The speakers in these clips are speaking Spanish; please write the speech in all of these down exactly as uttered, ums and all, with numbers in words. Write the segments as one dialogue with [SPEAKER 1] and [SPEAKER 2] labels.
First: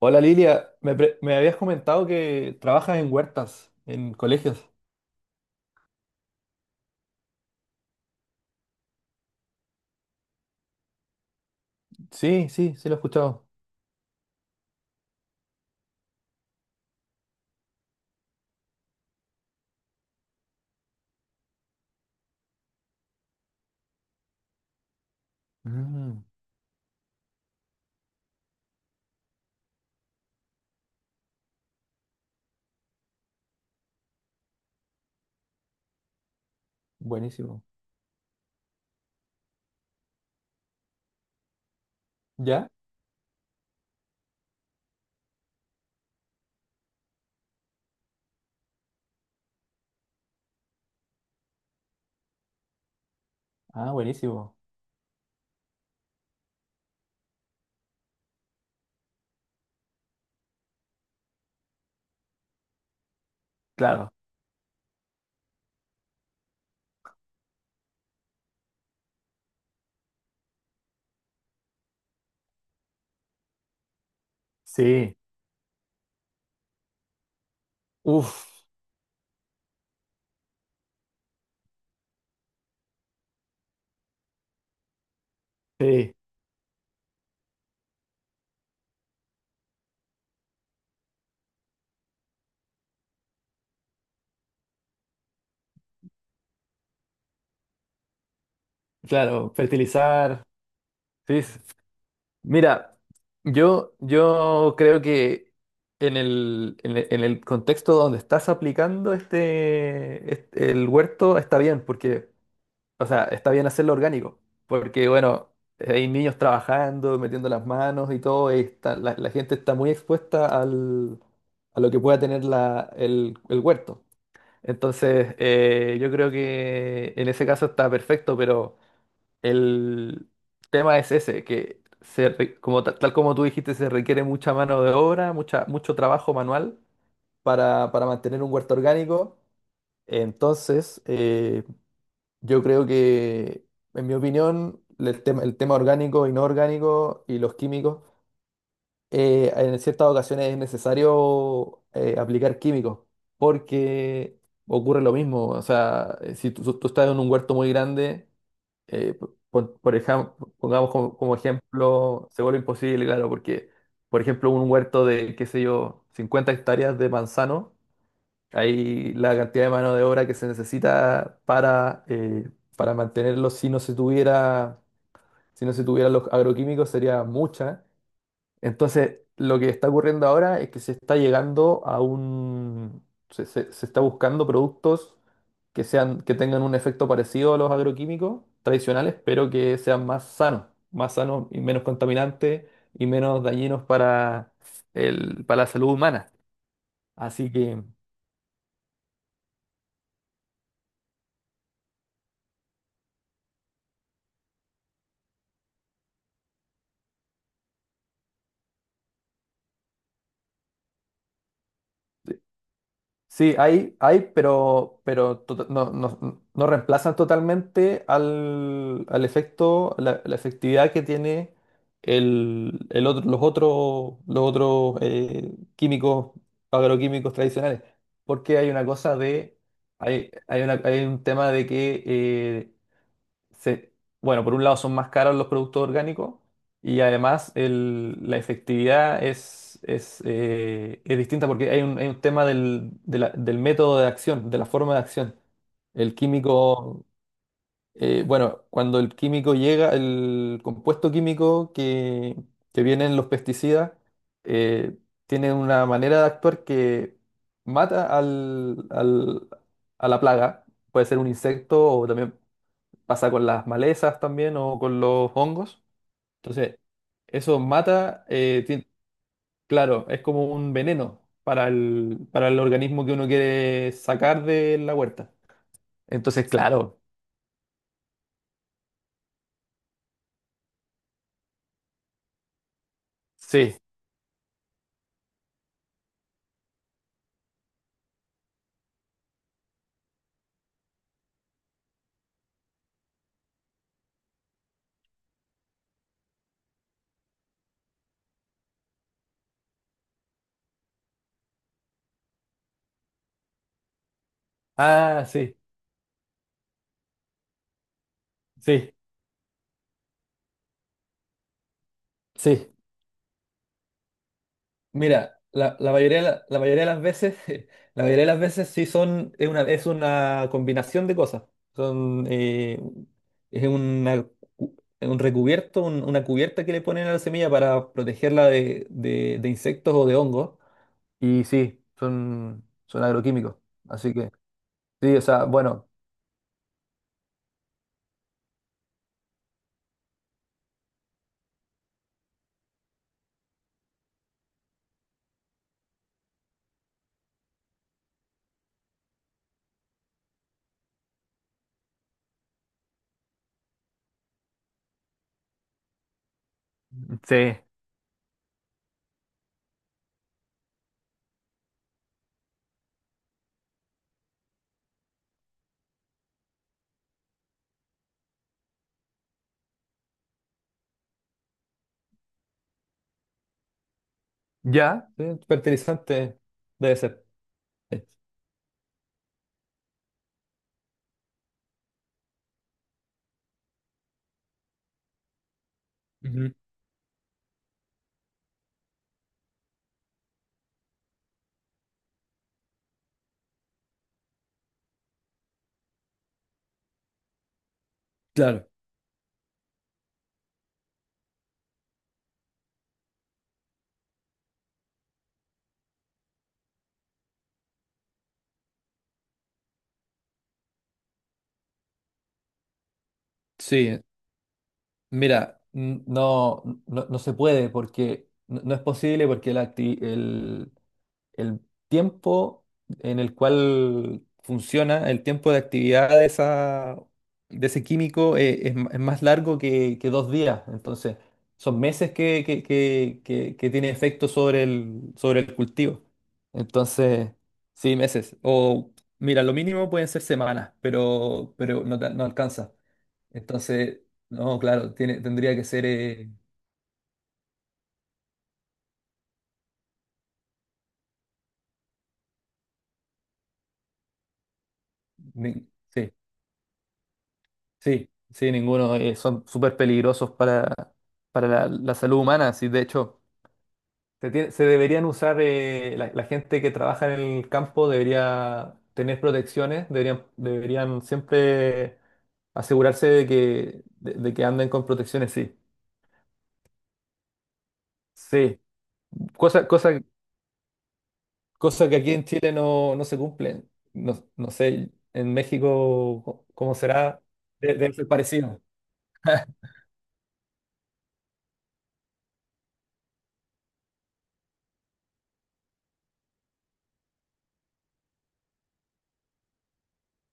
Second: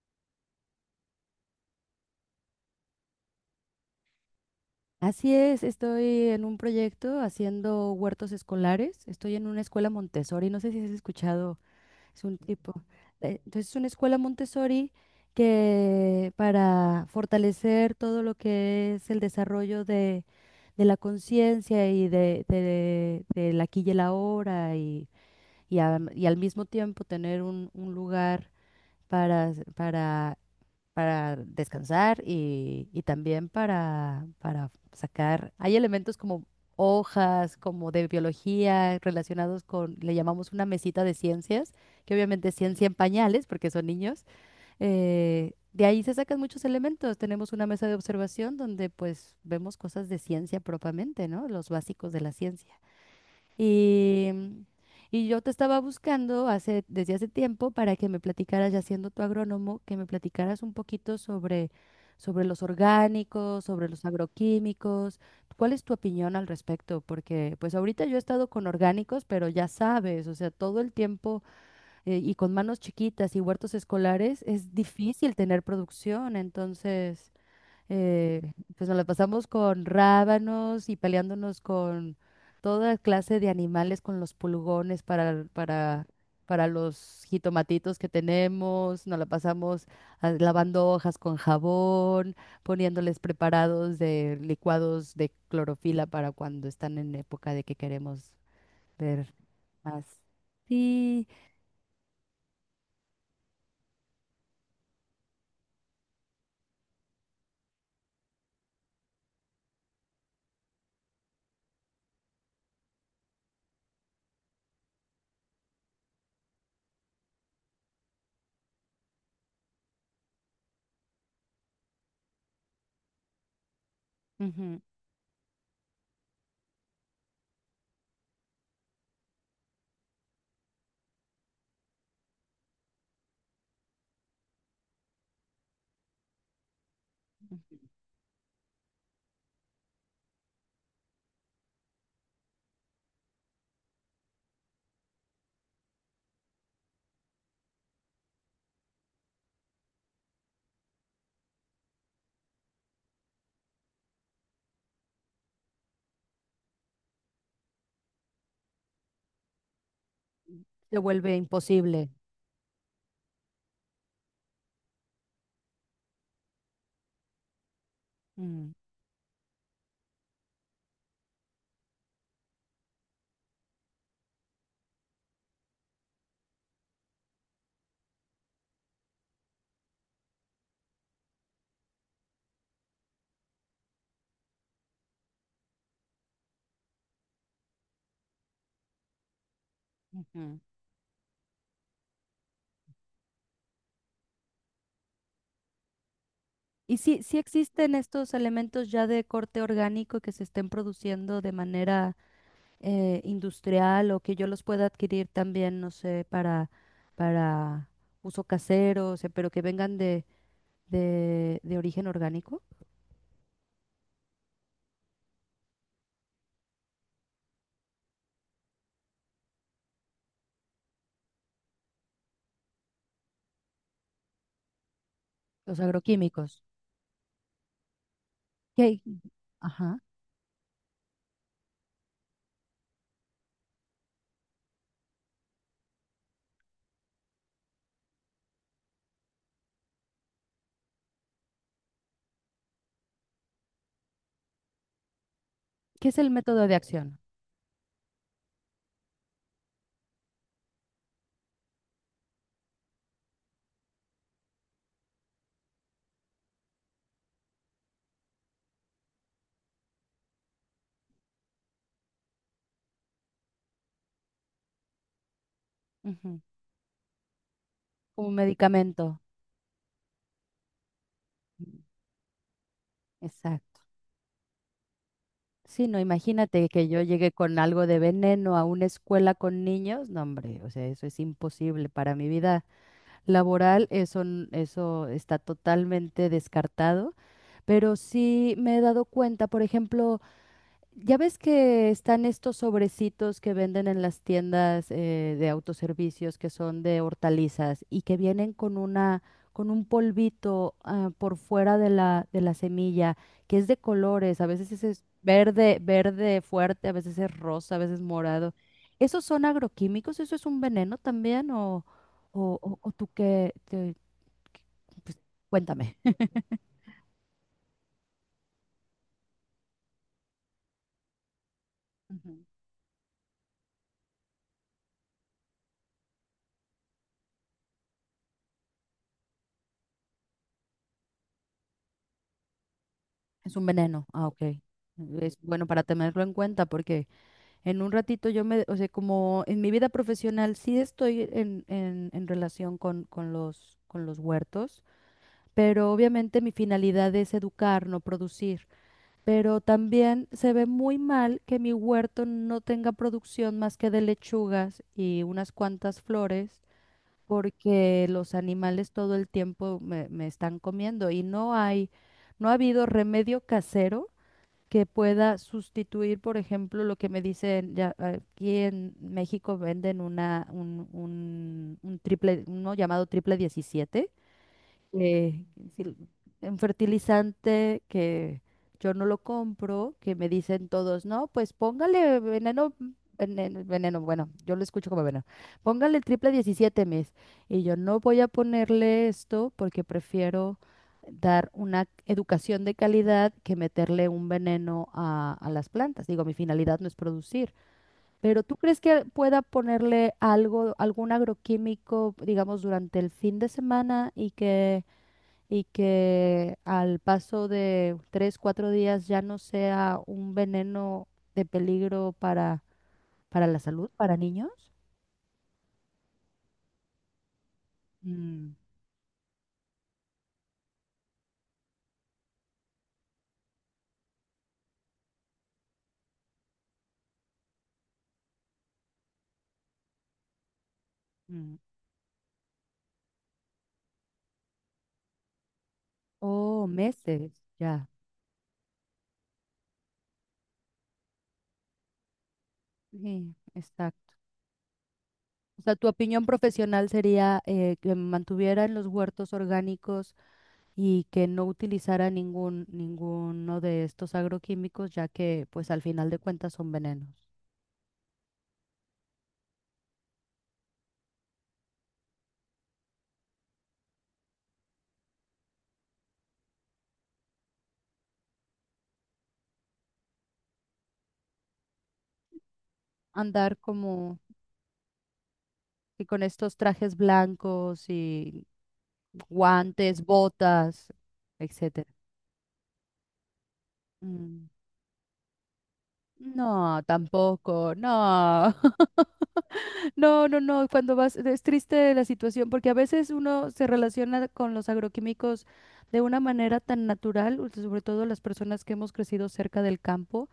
[SPEAKER 1] Hola Lilia, me, pre- me habías comentado que trabajas en huertas, en colegios.
[SPEAKER 2] Así es, estoy en un proyecto haciendo huertos escolares. Estoy en una escuela Montessori, no sé si has escuchado, es un
[SPEAKER 1] Sí,
[SPEAKER 2] tipo.
[SPEAKER 1] sí, sí lo he
[SPEAKER 2] eh,
[SPEAKER 1] escuchado.
[SPEAKER 2] Entonces, es una escuela Montessori que para fortalecer todo lo que es el desarrollo de, de la conciencia y de, de, del aquí y el ahora y, y, am-
[SPEAKER 1] Mm,
[SPEAKER 2] y al mismo tiempo tener un, un lugar para, para para descansar y, y también para, para sacar. Hay elementos como hojas,
[SPEAKER 1] buenísimo.
[SPEAKER 2] como de biología, relacionados con, le llamamos una mesita de ciencias, que obviamente es
[SPEAKER 1] ¿Ya?
[SPEAKER 2] ciencia en pañales, porque son niños. Eh, de ahí se sacan muchos elementos. Tenemos una mesa de observación donde pues vemos cosas de ciencia propiamente, ¿no? Los básicos de la ciencia.
[SPEAKER 1] Ah,
[SPEAKER 2] Y,
[SPEAKER 1] buenísimo.
[SPEAKER 2] mm, y yo te estaba buscando hace, desde hace tiempo para que me platicaras, ya siendo tu agrónomo, que me platicaras un poquito sobre, sobre los orgánicos, sobre los
[SPEAKER 1] Claro.
[SPEAKER 2] agroquímicos. ¿Cuál es tu opinión al respecto? Porque pues ahorita yo he estado con orgánicos, pero ya sabes, o sea, todo el tiempo eh, y con manos chiquitas y huertos escolares es
[SPEAKER 1] Sí.
[SPEAKER 2] difícil tener producción. Entonces eh,
[SPEAKER 1] Uf,
[SPEAKER 2] pues nos la pasamos con rábanos y peleándonos con toda clase de animales, con los pulgones para, para,
[SPEAKER 1] sí.
[SPEAKER 2] para los jitomatitos que tenemos. Nos la pasamos ah, lavando hojas con jabón, poniéndoles preparados de licuados de clorofila para cuando están en época de que queremos ver
[SPEAKER 1] Claro,
[SPEAKER 2] más.
[SPEAKER 1] fertilizar.
[SPEAKER 2] Sí,
[SPEAKER 1] Sí. s- Mira, yo, yo creo que en el, en el, en el contexto donde estás aplicando este, este- el huerto está bien, porque o sea, está bien hacerlo orgánico, porque bueno, hay niños trabajando, metiendo las manos y todo, y está- la, la gente está muy expuesta al, a lo que pueda tener la, el, el huerto.
[SPEAKER 2] ujú.
[SPEAKER 1] Entonces, eh, yo creo que en ese caso está perfecto, pero el tema es ese, que se re- como, ta- tal como tú dijiste, se requiere mucha mano de obra, mucha, mucho trabajo manual para, para mantener un huerto orgánico. Entonces, eh, yo creo que, en mi opinión, el tema, el tema orgánico, inorgánico y los químicos, eh, en ciertas ocasiones es necesario eh, aplicar químicos porque ocurre lo mismo. O sea, eh, si tú, tú estás en un huerto muy grande, eh, p- por, por ejemplo, pongamos
[SPEAKER 2] Se
[SPEAKER 1] como,
[SPEAKER 2] vuelve
[SPEAKER 1] como
[SPEAKER 2] imposible.
[SPEAKER 1] ejemplo, se vuelve imposible, claro, porque, por ejemplo, un huerto de, qué sé yo, cincuenta hectáreas de manzano.
[SPEAKER 2] Mm,
[SPEAKER 1] Ahí la cantidad de mano de obra que se necesita para, eh, para mantenerlos si no se tuviera, si no se tuvieran los agroquímicos sería mucha. Entonces, lo que está ocurriendo ahora es que se está llegando a un, se, se- se está buscando productos que sean, que tengan un efecto parecido a los agroquímicos tradicionales, pero que sean más
[SPEAKER 2] ujú.
[SPEAKER 1] sanos, más sanos y menos contaminantes y menos dañinos para el, para la salud humana.
[SPEAKER 2] ¿Y si, si
[SPEAKER 1] Así que
[SPEAKER 2] existen estos elementos ya de corte orgánico que se estén produciendo de manera eh, industrial o que yo los pueda adquirir también, no sé, para, para uso casero, o sea, pero que vengan de, de, de origen orgánico?
[SPEAKER 1] sí, hay, hay, pero, pero tota- no, no- no reemplazan totalmente al, al efecto, la, la efectividad que tiene el, el otro, los otros, los otros eh,
[SPEAKER 2] Los
[SPEAKER 1] químicos,
[SPEAKER 2] agroquímicos.
[SPEAKER 1] agroquímicos tradicionales. Porque hay una
[SPEAKER 2] ¿Qué,
[SPEAKER 1] cosa de,
[SPEAKER 2] ajá.
[SPEAKER 1] hay, hay una- hay un tema de que eh, se- bueno, por un lado son más caros los productos orgánicos y además el- la efectividad es, es, eh, es distinta porque hay un, hay un tema del, de la- del método de acción, de la forma de acción.
[SPEAKER 2] ¿Qué
[SPEAKER 1] El
[SPEAKER 2] es el método de
[SPEAKER 1] químico,
[SPEAKER 2] acción?
[SPEAKER 1] eh, bueno, cuando el químico llega, el compuesto químico que, que viene en los pesticidas, eh, tiene una manera de actuar que mata al, al- a la plaga. Puede ser un insecto o también pasa con las malezas también o con los hongos.
[SPEAKER 2] Ujú.
[SPEAKER 1] Entonces, eso mata,
[SPEAKER 2] Como
[SPEAKER 1] eh, tien-
[SPEAKER 2] medicamento.
[SPEAKER 1] claro, es como un veneno para
[SPEAKER 2] Mm.
[SPEAKER 1] el, para el organismo que uno
[SPEAKER 2] Exacto.
[SPEAKER 1] quiere sacar de la huerta.
[SPEAKER 2] Sí, no,
[SPEAKER 1] Entonces,
[SPEAKER 2] imagínate que
[SPEAKER 1] claro,
[SPEAKER 2] yo llegue con algo de veneno a una escuela con niños. No, hombre, o sea, eso es imposible para mi vida.
[SPEAKER 1] sí.
[SPEAKER 2] Laboral, eso, n- eso está totalmente descartado, pero sí me he dado cuenta, por ejemplo, ya ves que están estos sobrecitos que venden en las tiendas eh, de autoservicios que son de hortalizas y que vienen con una, con un polvito ah, por fuera de la, de la semilla, que es de colores, a veces ese es
[SPEAKER 1] Ah, sí,
[SPEAKER 2] verde, verde fuerte, a veces es rosa, a veces morado.
[SPEAKER 1] sí,
[SPEAKER 2] ¿Esos son agroquímicos? ¿Eso es un veneno también? ¿O, o,
[SPEAKER 1] sí.
[SPEAKER 2] o- o tú qué? te- qué- pues,
[SPEAKER 1] Mira, la, la
[SPEAKER 2] cuéntame.
[SPEAKER 1] mayoría, de la, la mayoría de las veces, la mayoría de las veces sí son, es una, es una combinación de cosas. Son,
[SPEAKER 2] Ujú.
[SPEAKER 1] eh, es una cu- un recubierto, un- una cubierta que le ponen a la semilla para protegerla de, de- de insectos o de hongos. Y sí, son, son
[SPEAKER 2] Es
[SPEAKER 1] agroquímicos.
[SPEAKER 2] un veneno.
[SPEAKER 1] Así
[SPEAKER 2] Ah,
[SPEAKER 1] que,
[SPEAKER 2] ok.
[SPEAKER 1] sí, o
[SPEAKER 2] Es
[SPEAKER 1] sea,
[SPEAKER 2] bueno para
[SPEAKER 1] bueno,
[SPEAKER 2] tenerlo en cuenta porque... En un ratito yo me, o sea, como en mi vida profesional sí estoy en, en- en relación con, con los, con los huertos, pero obviamente mi finalidad es educar, no producir. Pero también se ve muy mal que mi huerto no tenga producción más que de lechugas y unas cuantas flores,
[SPEAKER 1] sí,
[SPEAKER 2] porque los animales todo el tiempo me, me están comiendo y no hay, no ha habido remedio casero que pueda sustituir, por ejemplo, lo que me dicen, ya aquí en México venden una, un, un- un triple, uno llamado triple diecisiete
[SPEAKER 1] ya, sí,
[SPEAKER 2] eh, sil-
[SPEAKER 1] fertilizante
[SPEAKER 2] un
[SPEAKER 1] debe ser.
[SPEAKER 2] fertilizante
[SPEAKER 1] Sí.
[SPEAKER 2] que yo no lo compro, que me dicen todos, no, pues póngale veneno, veneno, veneno", bueno, yo lo escucho como veneno, póngale el triple
[SPEAKER 1] Ujú.
[SPEAKER 2] diecisiete mes. Y yo no voy a ponerle esto porque prefiero dar una educación de calidad que meterle un veneno a, a las plantas. Digo, mi finalidad no es producir. Pero ¿tú
[SPEAKER 1] Claro,
[SPEAKER 2] crees que pueda ponerle algo, algún agroquímico, digamos, durante el fin de semana y que y que al paso de tres, cuatro días ya no sea un veneno de peligro para, para la salud,
[SPEAKER 1] sí.
[SPEAKER 2] para niños?
[SPEAKER 1] Mira, n- no, no, no se puede porque
[SPEAKER 2] Mm,
[SPEAKER 1] no, no es posible porque la acti- el, el tiempo en el cual funciona, el tiempo de actividad de, esa, de ese químico eh, es, m- es más largo que, que dos días. Entonces,
[SPEAKER 2] mm.
[SPEAKER 1] son meses que, que, que- que- que tiene efecto sobre el, sobre el cultivo.
[SPEAKER 2] Oh,
[SPEAKER 1] Entonces,
[SPEAKER 2] meses, ya.
[SPEAKER 1] sí, meses. O mira, lo mínimo pueden ser semanas, pero, pero no, te- no alcanza.
[SPEAKER 2] Sí,
[SPEAKER 1] Entonces,
[SPEAKER 2] exacto.
[SPEAKER 1] no, claro, tiene, tendría
[SPEAKER 2] O
[SPEAKER 1] que
[SPEAKER 2] sea, tu
[SPEAKER 1] ser...
[SPEAKER 2] opinión
[SPEAKER 1] eh,
[SPEAKER 2] profesional sería eh, que mantuvieran los huertos orgánicos y que no utilizara ningún, ninguno de estos agroquímicos, ya que
[SPEAKER 1] ni-
[SPEAKER 2] pues al final
[SPEAKER 1] sí,
[SPEAKER 2] de cuentas son venenos.
[SPEAKER 1] sí, sí, ninguno. Eh, son súper peligrosos para, para la, la salud humana. Sí, de hecho, se, tie- se deberían usar, eh, la, la gente que trabaja en el campo debería tener protecciones, deberían, deberían siempre asegurarse de
[SPEAKER 2] Andar
[SPEAKER 1] que, de,
[SPEAKER 2] como
[SPEAKER 1] de que anden con protecciones, sí.
[SPEAKER 2] y con estos trajes blancos y
[SPEAKER 1] Sí, cosa, cosa.
[SPEAKER 2] guantes, botas, etcétera.
[SPEAKER 1] Cosas que aquí en Chile no, no se cumplen. No,
[SPEAKER 2] Mm.
[SPEAKER 1] no sé, en México, ¿cómo
[SPEAKER 2] No,
[SPEAKER 1] será?
[SPEAKER 2] tampoco,
[SPEAKER 1] De- Debe ser
[SPEAKER 2] no,
[SPEAKER 1] parecido.
[SPEAKER 2] no, no, no, cuando vas, es triste la situación porque a veces uno se relaciona con los agroquímicos de una manera tan natural, u- sobre todo las personas que hemos crecido cerca del campo,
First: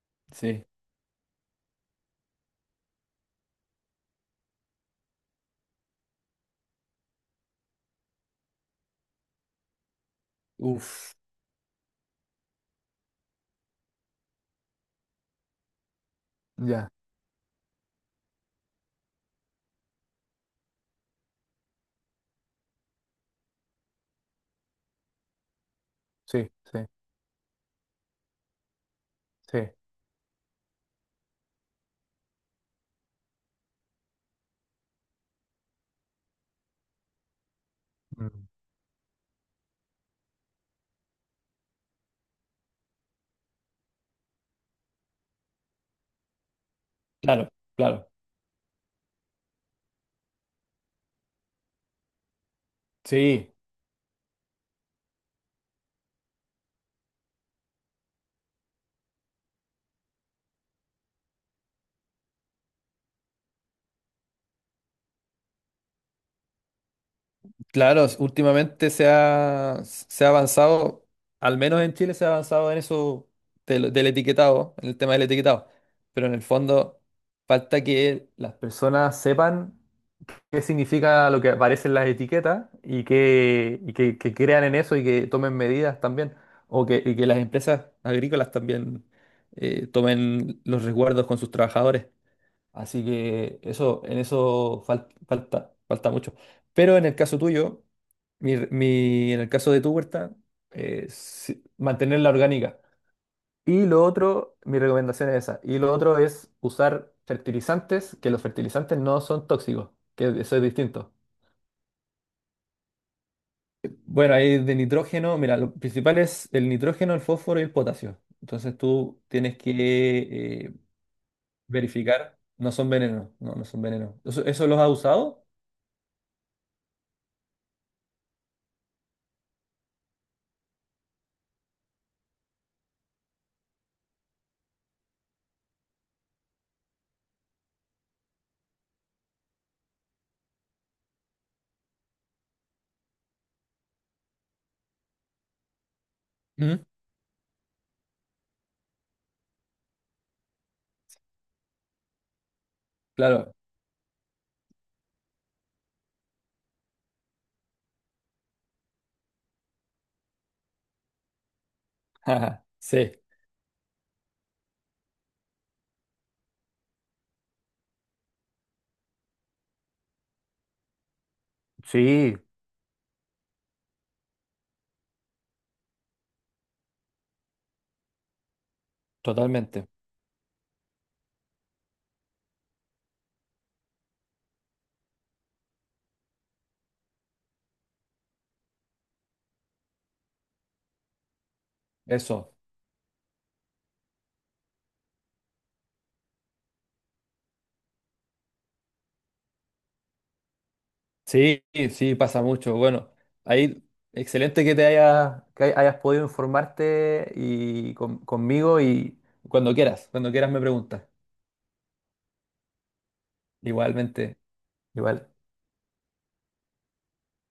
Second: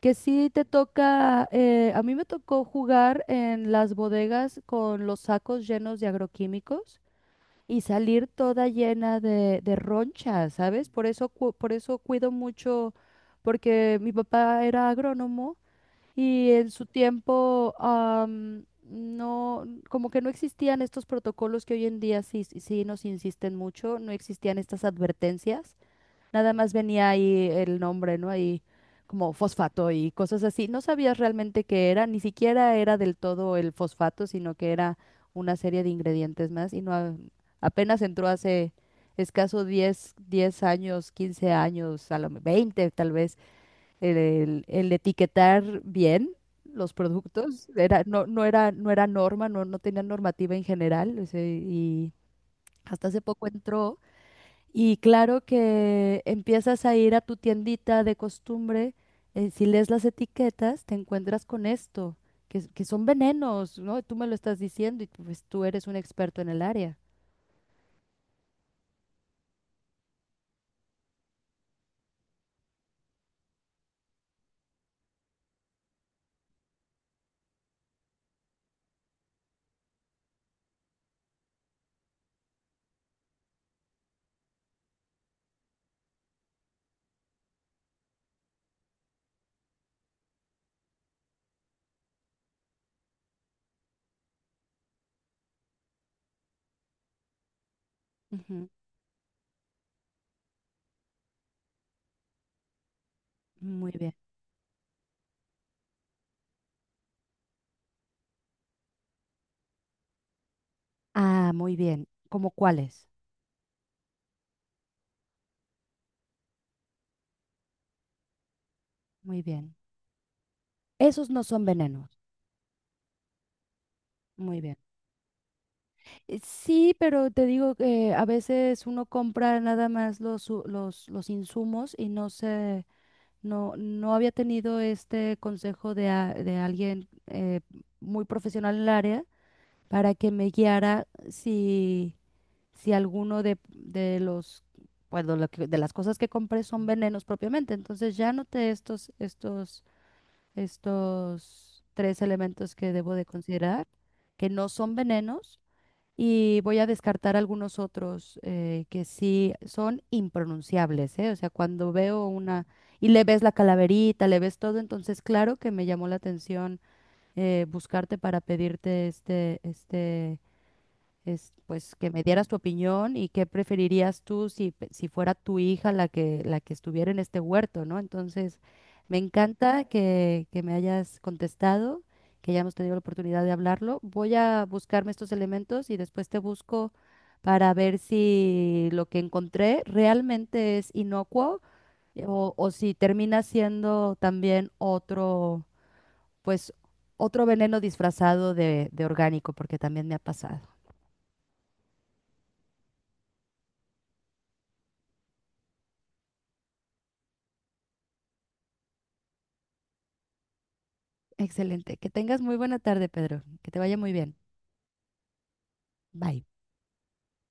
[SPEAKER 2] que sí te
[SPEAKER 1] Sí.
[SPEAKER 2] toca, eh, a mí me tocó jugar en las bodegas con los sacos llenos de agroquímicos. Y salir toda llena de, de ronchas, ¿sabes? Por
[SPEAKER 1] Uf,
[SPEAKER 2] eso, cu- por eso cuido mucho, porque mi papá era agrónomo y en su
[SPEAKER 1] ya.
[SPEAKER 2] tiempo am, no, como que no existían estos protocolos que hoy en día sí, sí nos insisten mucho, no existían estas advertencias.
[SPEAKER 1] Sí,
[SPEAKER 2] Nada más
[SPEAKER 1] sí,
[SPEAKER 2] venía ahí el nombre, ¿no? Ahí como
[SPEAKER 1] sí.
[SPEAKER 2] fosfato y cosas así. No sabías realmente qué era, ni siquiera era del todo el fosfato, sino que era una serie de ingredientes más y no a- apenas entró
[SPEAKER 1] Mm.
[SPEAKER 2] hace escaso diez, diez años, quince años, a lo me- veinte tal vez, el, el etiquetar bien los
[SPEAKER 1] Claro,
[SPEAKER 2] productos. Era,
[SPEAKER 1] claro.
[SPEAKER 2] no, no era, no era norma, no, no tenía normativa en general, o sea, y hasta hace poco
[SPEAKER 1] Sí,
[SPEAKER 2] entró. Y claro que empiezas a ir a tu tiendita de costumbre, eh, si lees las etiquetas, te encuentras con esto, que, s- que son venenos, ¿no? Tú me lo estás diciendo y pues tú eres un experto en el área.
[SPEAKER 1] claro. s- Últimamente se ha, se ha avanzado, al menos en Chile se ha avanzado en eso del, del etiquetado, en el tema del etiquetado. Pero en el fondo falta que las personas sepan qué significa lo que aparece en las etiquetas y que, y que, que crean en eso y que tomen medidas también, o que, y que las empresas agrícolas también eh, tomen los resguardos con sus trabajadores. Así que eso, en eso fal- falta, falta mucho. Pero en el caso tuyo, mi,
[SPEAKER 2] Ujú.
[SPEAKER 1] mi- en el caso de tu huerta, eh, sí, mantenerla orgánica. Y
[SPEAKER 2] Muy
[SPEAKER 1] lo
[SPEAKER 2] bien.
[SPEAKER 1] otro, mi recomendación es esa. Y lo otro es usar fertilizantes, que los fertilizantes no son tóxicos, que eso es distinto.
[SPEAKER 2] Ah, muy bien. ¿Cómo cuáles?
[SPEAKER 1] Bueno, ahí de nitrógeno, mira, lo principal es el nitrógeno, el fósforo y el potasio. Entonces tú
[SPEAKER 2] Muy
[SPEAKER 1] tienes que
[SPEAKER 2] bien.
[SPEAKER 1] eh,
[SPEAKER 2] Esos no son venenos.
[SPEAKER 1] verificar, no son venenos, no, no son venenos. ¿Eso,
[SPEAKER 2] Muy
[SPEAKER 1] eso
[SPEAKER 2] bien.
[SPEAKER 1] los has usado?
[SPEAKER 2] Eh, Sí, pero te digo que a veces uno compra nada más los, u- los, los insumos y no se... No, no había tenido este consejo de, a- de alguien eh, muy profesional en el área para que me guiara si, si alguno de, de los, pues, lo que- de las cosas que compré son
[SPEAKER 1] Ujú.
[SPEAKER 2] venenos propiamente. Entonces ya noté estos, estos, estos tres elementos que debo de
[SPEAKER 1] Claro.
[SPEAKER 2] considerar, que no son venenos y voy a descartar algunos otros eh, que sí son impronunciables, ¿eh? O sea, cuando veo
[SPEAKER 1] Ajá,
[SPEAKER 2] una y
[SPEAKER 1] sí.
[SPEAKER 2] le ves la calaverita, le ves todo, entonces claro que me llamó la atención eh, buscarte para pedirte este, este es, pues que me
[SPEAKER 1] Sí,
[SPEAKER 2] dieras tu opinión y qué preferirías tú si, pe- si fuera tu hija la que, la que estuviera en este huerto, ¿no? Entonces, me encanta
[SPEAKER 1] totalmente.
[SPEAKER 2] que, que me hayas contestado, que hayamos tenido la oportunidad de hablarlo. Voy a buscarme estos elementos y después te busco para ver si lo que encontré realmente es inocuo eh, o,
[SPEAKER 1] Eso.
[SPEAKER 2] o si termina siendo también otro, pues, otro veneno disfrazado de, de orgánico, porque también me ha pasado.
[SPEAKER 1] Sí, sí, pasa mucho. Bueno, ahí excelente que te hayas, que hay- hayas podido informarte y con- conmigo y cuando quieras, cuando quieras me preguntas.
[SPEAKER 2] Excelente. Que tengas muy buena tarde, Pedro. Que te vaya muy bien.
[SPEAKER 1] Igualmente, igual.
[SPEAKER 2] Bye.